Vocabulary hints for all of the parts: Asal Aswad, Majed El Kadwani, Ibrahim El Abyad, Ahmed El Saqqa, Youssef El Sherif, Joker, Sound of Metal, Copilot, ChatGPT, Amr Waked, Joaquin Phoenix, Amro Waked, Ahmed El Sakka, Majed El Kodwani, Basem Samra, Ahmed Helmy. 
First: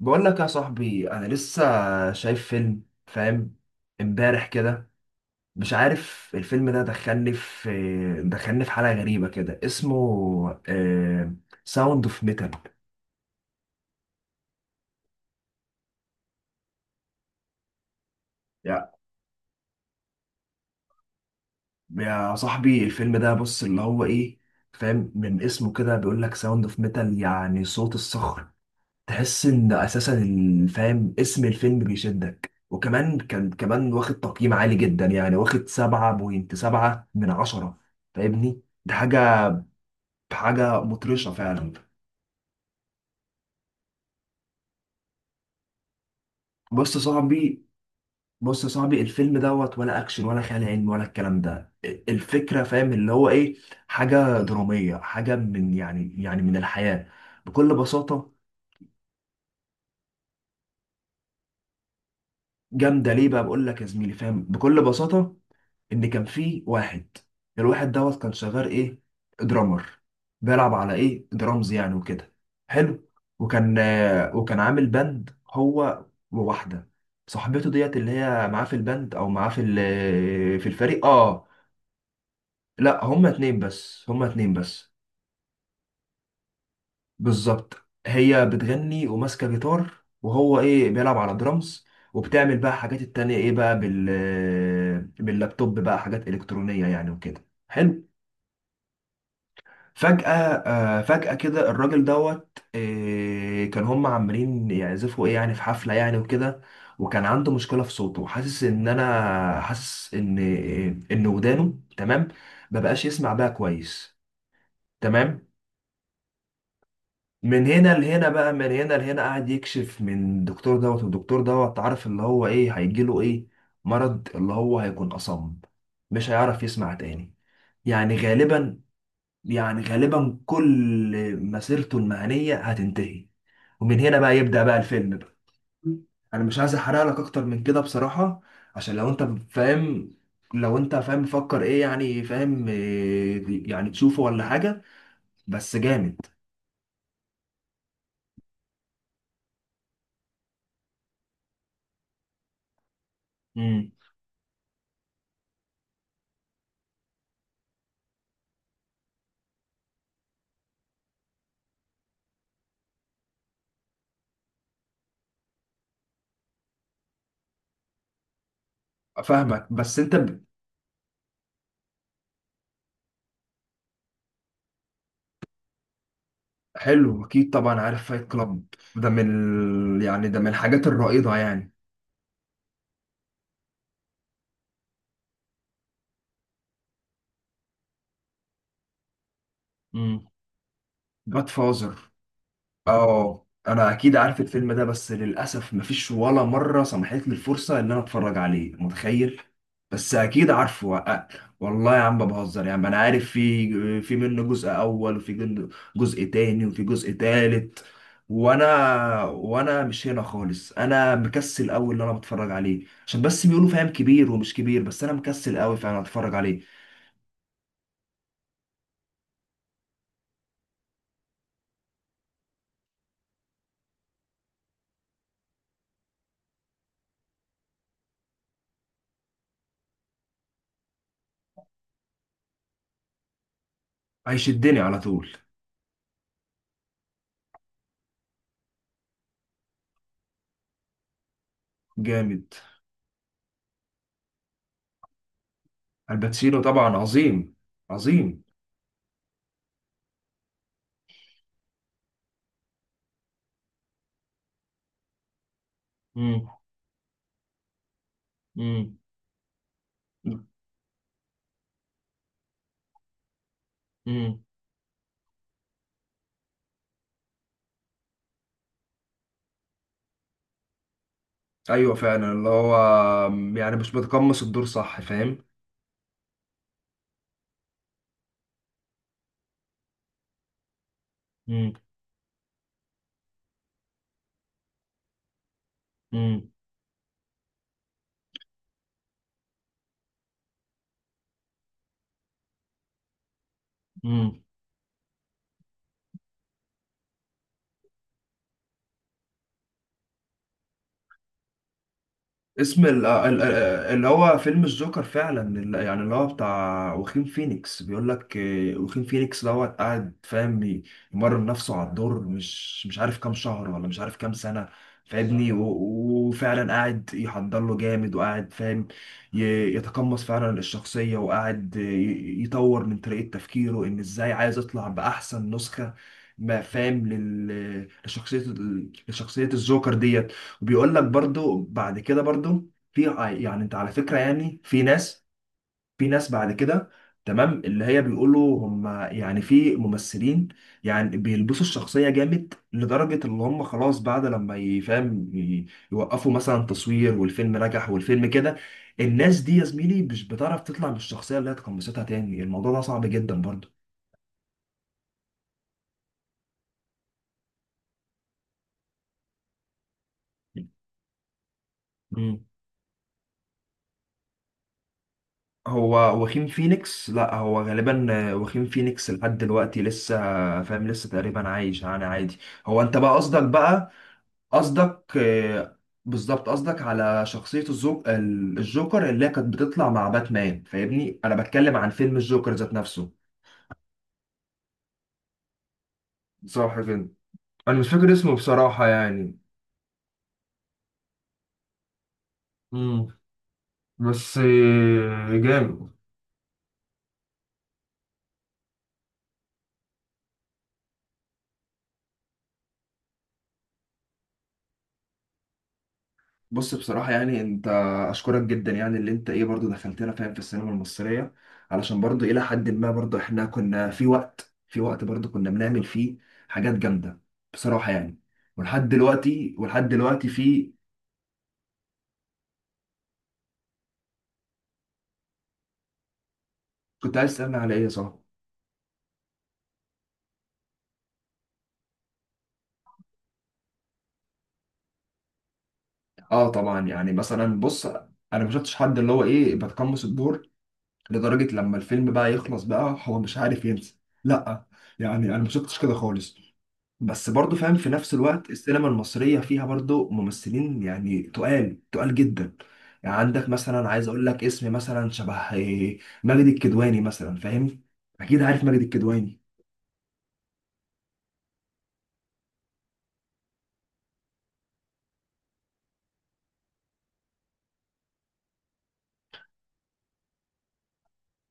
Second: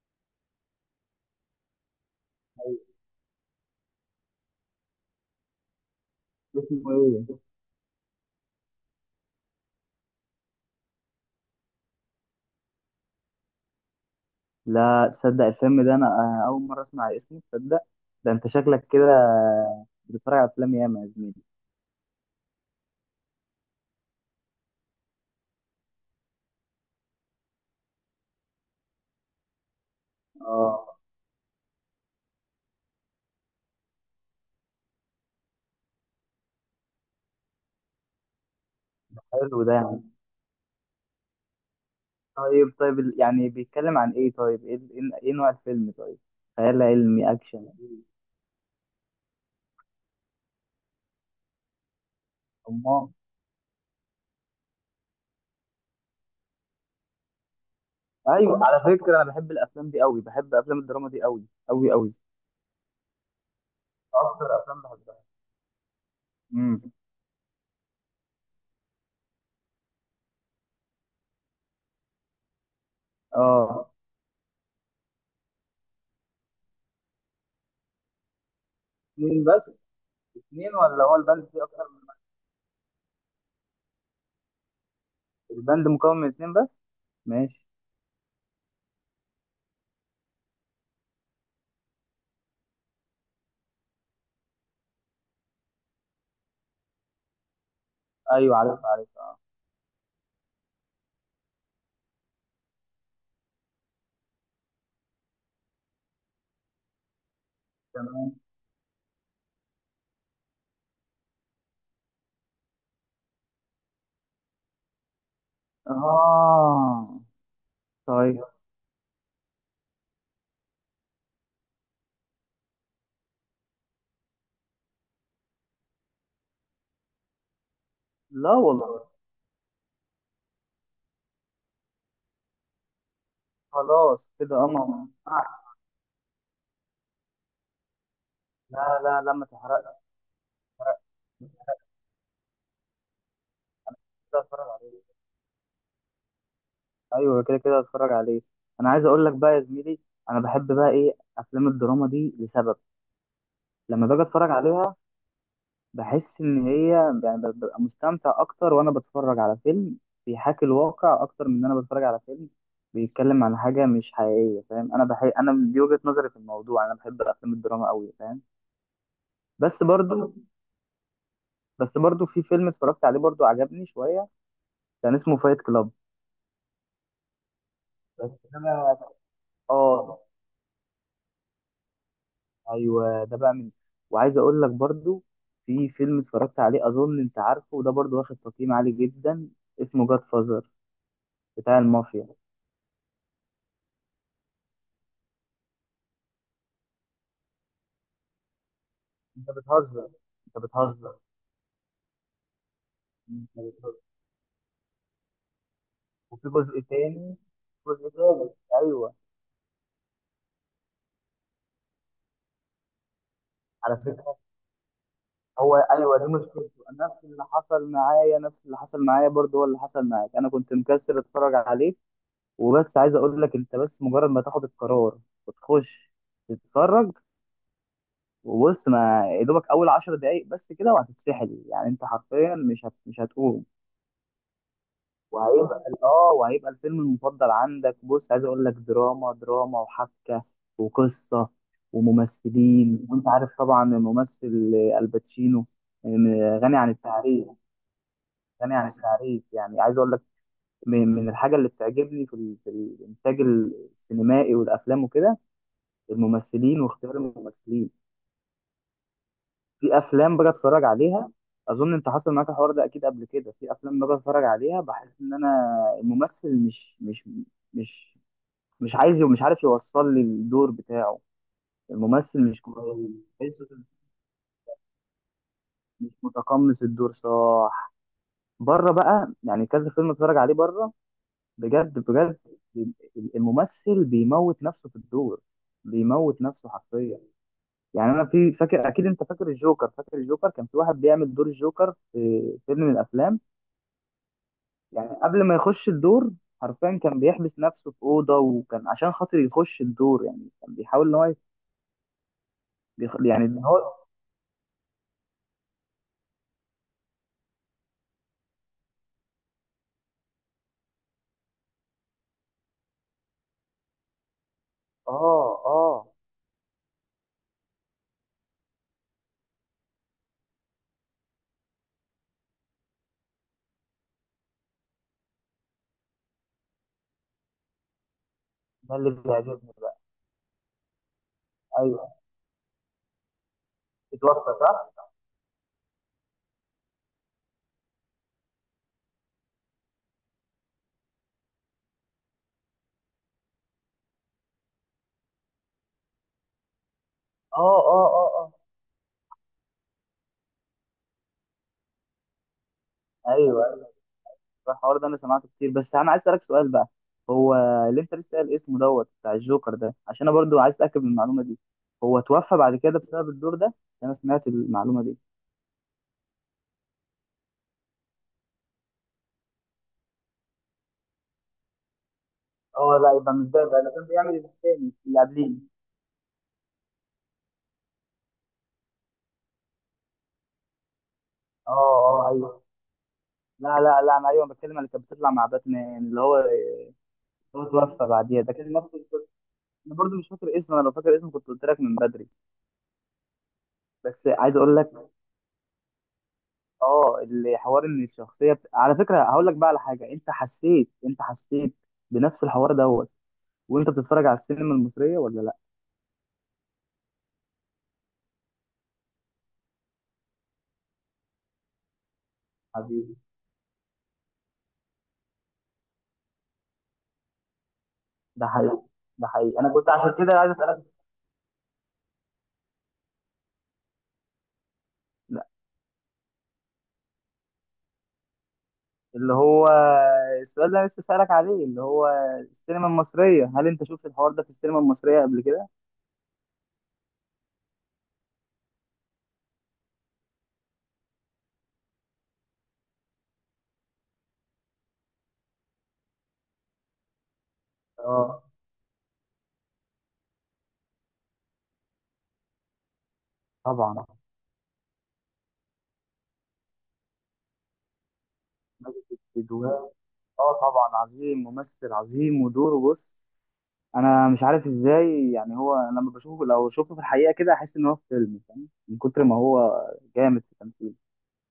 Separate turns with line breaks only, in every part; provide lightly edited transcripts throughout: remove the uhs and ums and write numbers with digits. بقول لك يا صاحبي، انا لسه شايف فيلم، فاهم؟ امبارح كده. مش عارف، الفيلم ده
اسمه
دخلني
ايه؟
في دخلني في حالة غريبة كده. اسمه ساوند اوف ميتال.
لا تصدق الفيلم ده انا اول مره اسمع اسمه. تصدق ده انت شكلك
يا
كده بتتفرج على افلام ياما يا زميلي.
يا صاحبي، الفيلم ده، بص، اللي هو ايه، فاهم؟ من اسمه كده بيقول لك ساوند اوف ميتال، يعني صوت الصخر. تحس ان اساسا
اه،
فاهم، اسم الفيلم بيشدك، وكمان كان كمان واخد تقييم عالي جدا، يعني واخد 7.7 من عشرة، فاهمني؟ ده حاجة،
حلو ده يعني.
حاجة مطرشة فعلا.
طيب طيب، يعني بيتكلم عن ايه؟ طيب ايه ايه نوع الفيلم؟ طيب، خيال
بص يا
علمي؟
صاحبي
اكشن؟
بص يا صاحبي، الفيلم دوت ولا اكشن ولا خيال علمي ولا الكلام ده، الفكرة فاهم اللي
امال.
هو ايه، حاجة درامية، حاجة من، يعني من الحياة بكل بساطة.
ايوه على فكره، انا بحب الافلام دي قوي، بحب افلام الدراما دي قوي قوي قوي،
جامدة، ليه بقى؟ بقول لك يا زميلي، فاهم،
اكتر افلام
بكل
بحبها.
بساطة ان كان في
امم.
واحد، الواحد دوت كان شغال ايه؟ درامر. بيلعب على ايه؟ درامز، يعني وكده حلو.
اه.
وكان عامل باند، هو وواحده صاحبته ديت، اللي هي معاه في الباند، او
اثنين
معاه في
بس؟
في
اثنين ولا
الفريق.
هو
اه،
البند فيه اكتر من؟
لا، هما اتنين بس، هما اتنين بس،
البند مكون من اثنين بس؟ ماشي.
بالظبط. هي بتغني وماسكه جيتار، وهو ايه، بيلعب على درامز. وبتعمل بقى حاجات التانية ايه بقى، باللابتوب بقى، حاجات الكترونيه يعني وكده حلو.
ايوه عارف عارف. اه.
فجأة، فجأة كده الراجل دوت، كان هم عمالين يعزفوا ايه يعني، في حفلة يعني وكده. وكان عنده مشكلة في صوته،
تمام.
حاسس ان انا حاسس ان ان ودانه. تمام، مبقاش يسمع بقى كويس. تمام.
اه.
من هنا لهنا
طيب.
بقى، من هنا لهنا، قاعد يكشف من الدكتور دوت، والدكتور دوت عارف اللي هو ايه هيجيله: ايه؟ مرض، اللي هو هيكون أصم، مش هيعرف يسمع تاني، يعني
لا
غالبا،
والله.
يعني غالبا كل مسيرته المهنية هتنتهي. ومن هنا
خلاص
بقى يبدأ
كده
بقى
انا.
الفيلم بقى. انا مش عايز احرق لك اكتر من كده بصراحة، عشان
لا
لو انت
لا لا، ما تحرقش.
فاهم، لو انت فاهم مفكر ايه يعني، فاهم إيه يعني، تشوفه
كده
ولا
اتفرج
حاجة.
عليه.
بس جامد.
ايوه كده كده اتفرج عليه. انا عايز اقول لك بقى يا زميلي، انا بحب بقى ايه افلام الدراما دي لسبب.
امم.
لما باجي اتفرج عليها بحس ان هي، يعني ببقى مستمتع اكتر وانا بتفرج على فيلم بيحاكي الواقع، اكتر من ان انا بتفرج على فيلم بيتكلم عن حاجه مش حقيقيه. فاهم، انا بحب انا دي وجهه نظري في الموضوع، انا بحب افلام الدراما قوي فاهم.
فاهمك،
بس
بس انت
برضو بس برضو في فيلم اتفرجت عليه برضو عجبني شويه، كان اسمه فايت كلاب.
حلو. اكيد طبعا عارف فايت
بس ده
كلاب. ده
بقى-
من
اه
يعني ده من الحاجات الرائدة يعني.
ايوه، ده بقى من. وعايز اقول لك برضو، في فيلم اتفرجت عليه اظن انت عارفه، وده برضو واخد تقييم عالي جدا، اسمه جاد
امم.
فازر،
جاد
بتاع
فازر.
المافيا.
اه، انا اكيد عارف الفيلم ده، بس للاسف مفيش ولا مره سمحت لي الفرصه ان انا اتفرج عليه، متخيل؟
انت بتهزر،
بس اكيد
انت
عارفه
بتهزر،
والله يا عم ما بهزر يا عم، انا عارف،
انت بتهزر.
في منه جزء اول، وفي جزء
وفي
تاني،
جزء
وفي جزء
تاني،
تالت.
جزء تالت، ايوه.
وانا مش هنا خالص، انا مكسل قوي اللي انا بتفرج عليه، عشان بس بيقولوا فاهم
على
كبير
فكره
ومش كبير، بس انا مكسل
هو
قوي فانا
ايوه، دي
اتفرج عليه.
مشكلته. نفس اللي حصل معايا، نفس اللي حصل معايا برضو هو اللي حصل معاك. انا كنت مكسر اتفرج عليه، وبس عايز اقول لك، انت بس مجرد ما تاخد القرار وتخش تتفرج وبص، ما يا دوبك اول 10 دقايق بس كده وهتتسحل. يعني انت حرفيا مش هتقوم.
هيشدني على طول.
وهيبقى الفيلم المفضل عندك. بص عايز اقول لك، دراما دراما وحبكه وقصه
جامد.
وممثلين، وانت عارف طبعا الممثل الباتشينو،
الباتشينو
غني عن
طبعا
التعريف،
عظيم. عظيم.
غني عن التعريف. يعني عايز اقول لك، من الحاجه اللي بتعجبني في في الانتاج السينمائي والافلام وكده، الممثلين واختيار الممثلين.
امم.
في افلام باجي اتفرج عليها، اظن انت حصل معاك الحوار ده اكيد قبل كده، في افلام باجي
امم.
اتفرج عليها بحس ان انا الممثل مش مش عايز ومش عارف يوصل لي الدور بتاعه.
ايوه فعلا،
الممثل
اللي
مش
هو
كويس،
يعني
تحسه
مش بتقمص الدور صح، فاهم؟
مش متقمص الدور صح. بره بقى، يعني كذا فيلم اتفرج عليه بره،
امم.
بجد بجد، الممثل بيموت نفسه في الدور، بيموت نفسه حرفيا. يعني انا في فاكر، اكيد انت فاكر الجوكر، فاكر الجوكر، كان في واحد بيعمل دور الجوكر في فيلم من الافلام.
امم.
يعني قبل ما يخش الدور، حرفيا كان بيحبس نفسه في اوضه، وكان عشان خاطر يخش الدور يعني كان بيحاول ان هو
اسم
يعني ان هو.
اللي هو فيلم الجوكر فعلا، يعني اللي هو بتاع واخين فينيكس، بيقول لك واخين فينيكس دوت قاعد فاهم يمرن نفسه على الدور، مش عارف كام شهر، ولا مش عارف كام سنة،
اه
فاهمني؟
اه.
وفعلا قاعد يحضر له جامد، وقاعد فاهم يتقمص فعلا الشخصية، وقاعد يطور من طريقة تفكيره، ان ازاي عايز يطلع بأحسن نسخة ما فاهم لشخصية،
ده اللي
لشخصية
بيعجبني
الجوكر
بقى.
ديت. بيقول لك برضو، بعد
ايوه.
كده برضو في، يعني انت على فكرة
اتوفى
يعني،
صح؟
في ناس بعد كده، تمام، اللي هي بيقولوا هم يعني، في ممثلين يعني بيلبسوا الشخصية جامد، لدرجة اللي هم خلاص بعد لما يفهم يوقفوا مثلا تصوير، والفيلم
اه
نجح
اه
والفيلم
اه اه.
كده، الناس دي يا زميلي مش بتعرف تطلع بالشخصية اللي هي اتقمصتها تاني، الموضوع ده صعب جدا.
ايوه الحوار ده انا سمعته كتير، بس انا عايز اسالك سؤال بقى. هو اللي انت لسه قايل اسمه دوت بتاع الجوكر ده، عشان انا برضو عايز اتاكد من المعلومه دي، هو
برضو
توفى بعد كده بسبب الدور ده؟ انا سمعت المعلومه دي.
هو واخيم فينيكس. لا، هو غالبا، واخيم فينيكس لحد دلوقتي لسه فاهم، لسه تقريبا عايش يعني، عادي. هو انت
اه
بقى
لا، يبقى
قصدك
مش ده بقى،
بقى،
ده كان بيعمل الثاني
قصدك
اللي قبليه.
آه، بالظبط، قصدك على شخصية الجوكر اللي هي كانت بتطلع مع باتمان، فاهمني؟ انا
اه
بتكلم عن فيلم
اه.
الجوكر
ايوه.
ذات نفسه.
لا لا لا، انا ايوه بتكلم اللي كانت بتطلع مع باتمان اللي هو،
صح كده.
هو
انا مش
توفى
فاكر اسمه
بعديها. ده كان
بصراحة
نفس القصة.
يعني.
انا برضو مش فاكر اسمه، انا لو فاكر اسمه كنت قلت لك من بدري.
امم.
بس
بس
عايز اقول لك،
جامد.
اه، اللي حوار ان على فكره هقول لك بقى على حاجه، انت حسيت بنفس الحوار دوت وانت بتتفرج على السينما المصريه ولا لا؟
بص، بصراحة يعني انت، اشكرك جدا، يعني اللي انت ايه برضو دخلتنا فاهم في السينما المصرية، علشان برضو الى حد ما
حبيبي.
برضو احنا كنا في وقت، في وقت برضو كنا بنعمل فيه حاجات جامدة بصراحة يعني.
ده حقيقي.
ولحد
ده
دلوقتي،
حقيقي، انا
ولحد
كنت عشان
دلوقتي
كده عايز
في،
اسالك. لا،
كنت عايز تسألني على ايه يا صاحبي؟
اللي هو السؤال اللي انا لسه اسالك عليه، اللي هو السينما المصريه، هل انت شفت الحوار ده في السينما المصريه قبل كده؟
اه، طبعا، يعني مثلا بص، انا ما شفتش حد اللي هو ايه بتقمص الدور لدرجة لما الفيلم بقى يخلص بقى هو مش عارف ينسى، لا، يعني انا ما شفتش كده خالص. بس برضو فاهم، في نفس
اه
الوقت السينما المصرية فيها برضو ممثلين يعني تقال، تقال جدا. يعني عندك مثلا،
طبعا.
عايز اقول لك اسم مثلا، شبه ماجد الكدواني مثلا، فاهم؟ اكيد عارف ماجد
ماجد
الكدواني.
الكدواني. اه طبعا، عظيم، ممثل عظيم ودوره بص، انا مش عارف ازاي. يعني هو، أنا لما بشوفه لو شفته في الحقيقه كده، احس ان هو في فيلم، فاهم؟ من كتر ما هو جامد في التمثيل.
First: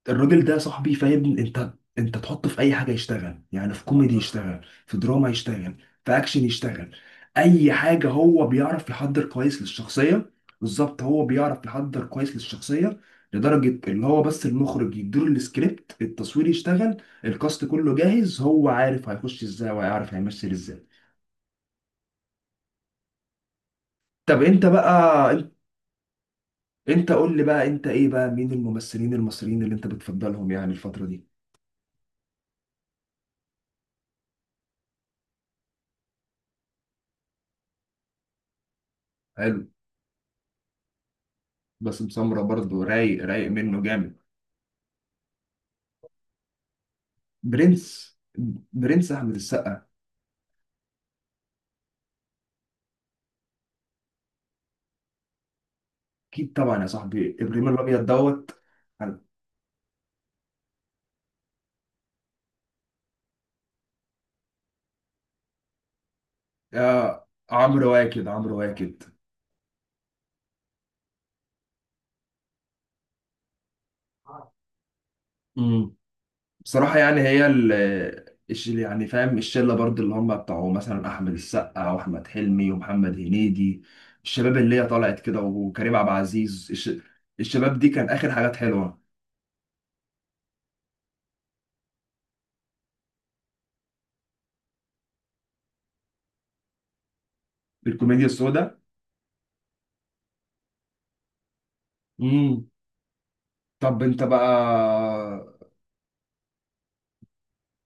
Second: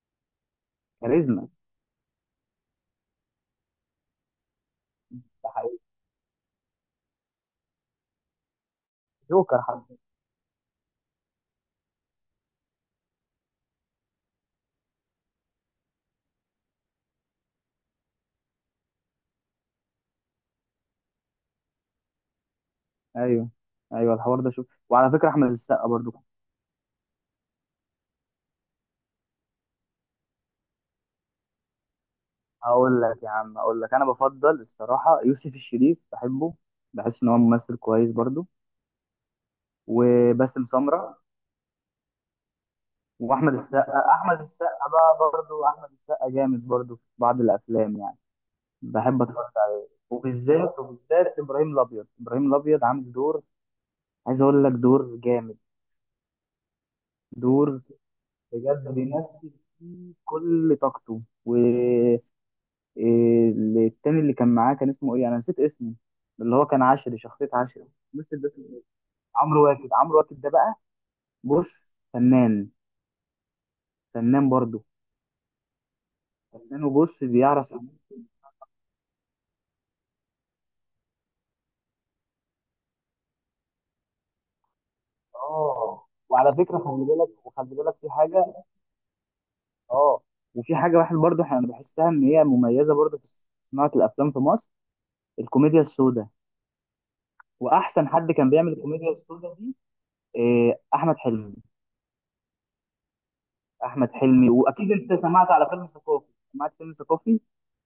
الراجل ده صاحبي، فاهم
كاريزما.
انت؟ انت تحطه في اي حاجه يشتغل، يعني في كوميدي يشتغل، في دراما
ده
يشتغل،
حقيقي.
في اكشن يشتغل، اي حاجه هو بيعرف يحضر كويس
جوكر حتى.
للشخصيه. بالظبط، هو بيعرف يحضر كويس للشخصيه، لدرجه اللي هو بس المخرج يديله السكريبت، التصوير يشتغل، الكاست كله جاهز، هو عارف هيخش ازاي، وهيعرف هيمثل ازاي.
ايوه ايوه، الحوار
طب
ده
انت
شوف، وعلى فكره
بقى
احمد
انت
السقا برضو.
انت قول لي بقى انت ايه بقى، مين الممثلين المصريين اللي انت بتفضلهم يعني الفتره دي؟
هقول لك يا عم، اقول لك انا بفضل الصراحه يوسف الشريف، بحبه، بحس ان هو ممثل كويس برضو.
حلو.
وباسم سمره.
باسم سمرة برضه، رايق، رايق
واحمد
منه
السقا،
جامد.
احمد السقا بقى برضو، احمد السقا جامد برضو في بعض الافلام
برنس.
يعني،
برنس
بحب
احمد
اتفرج
السقا.
عليه. وبالذات، ابراهيم الابيض، ابراهيم الابيض عامل دور، عايز اقول لك دور جامد،
اكيد طبعا يا صاحبي، ابراهيم
دور
الابيض دوت.
بجد بيمثل فيه كل طاقته. والتاني اللي كان معاه كان اسمه ايه؟ انا نسيت اسمه. اللي هو كان عشري،
يا
شخصية عشري،
عمرو واكد.
الممثل ده
عمرو
اسمه ايه؟
واكد.
عمرو واكد، عمرو واكد ده بقى بص، فنان، فنان برضه،
امم.
فنان،
بصراحه يعني
وبص
هي
بيعرف
يعني فاهم الشله برضه، اللي هم بتاعوا مثلا احمد السقا واحمد حلمي ومحمد هنيدي، الشباب اللي هي طلعت كده، وكريم
اه.
عبد
وعلى
العزيز
فكرة خلي بالك، وخلي
الشباب دي
بالك
كان
في
اخر
حاجة.
حاجات حلوه.
اه. وفي حاجة واحد برضه انا بحسها ان هي مميزة برضه في صناعة الافلام في مصر، الكوميديا السوداء. واحسن
بالكوميديا
حد كان بيعمل
السوداء.
الكوميديا السوداء دي إيه، احمد حلمي.
امم. طب
احمد
انت بقى؟
حلمي، واكيد انت سمعت على فيلم ثقافي، سمعت فيلم ثقافي.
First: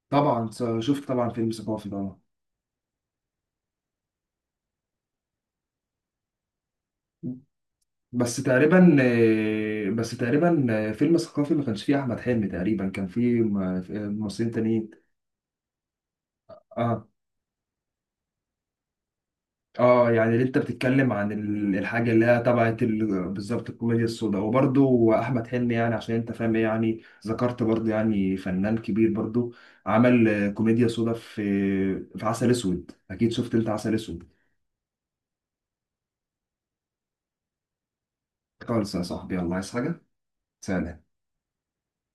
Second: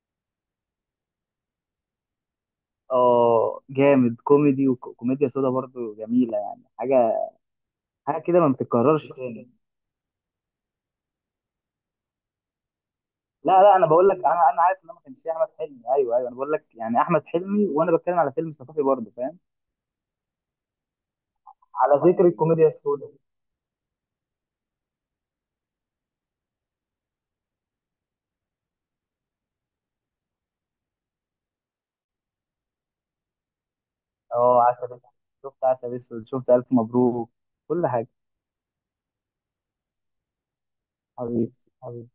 طبعا، شفت طبعا فيلم ثقافي طبعا.
اه جامد، كوميدي وكوميديا سودا برضو جميله، يعني حاجه حاجه كده ما بتتكررش تاني.
بس تقريبا فيلم ثقافي ما كانش فيه احمد حلمي تقريبا، كان فيه
لا لا، انا بقول لك، انا
ممثلين
انا عارف ان أنا ما
تانيين.
كانش فيه احمد حلمي، ايوه ايوه، انا بقول لك يعني
اه،
احمد حلمي، وانا بتكلم على فيلم ثقافي برضو فاهم.
اه، يعني اللي انت بتتكلم عن الحاجه
على
اللي
ذكر
هي
الكوميديا
تبعت
السودا.
بالظبط الكوميديا السوداء، وبرده احمد حلمي، يعني عشان انت فاهم إيه يعني. ذكرت برضه، يعني فنان كبير برضه، عمل كوميديا سوداء في عسل اسود. اكيد شفت انت عسل اسود.
اه عسل اسود، شفت عسل اسود، شفت الف مبروك، كل حاجه.
خالص يا صاحبي، الله عايز حاجه؟ سلام.
حبيبي. حبيبي.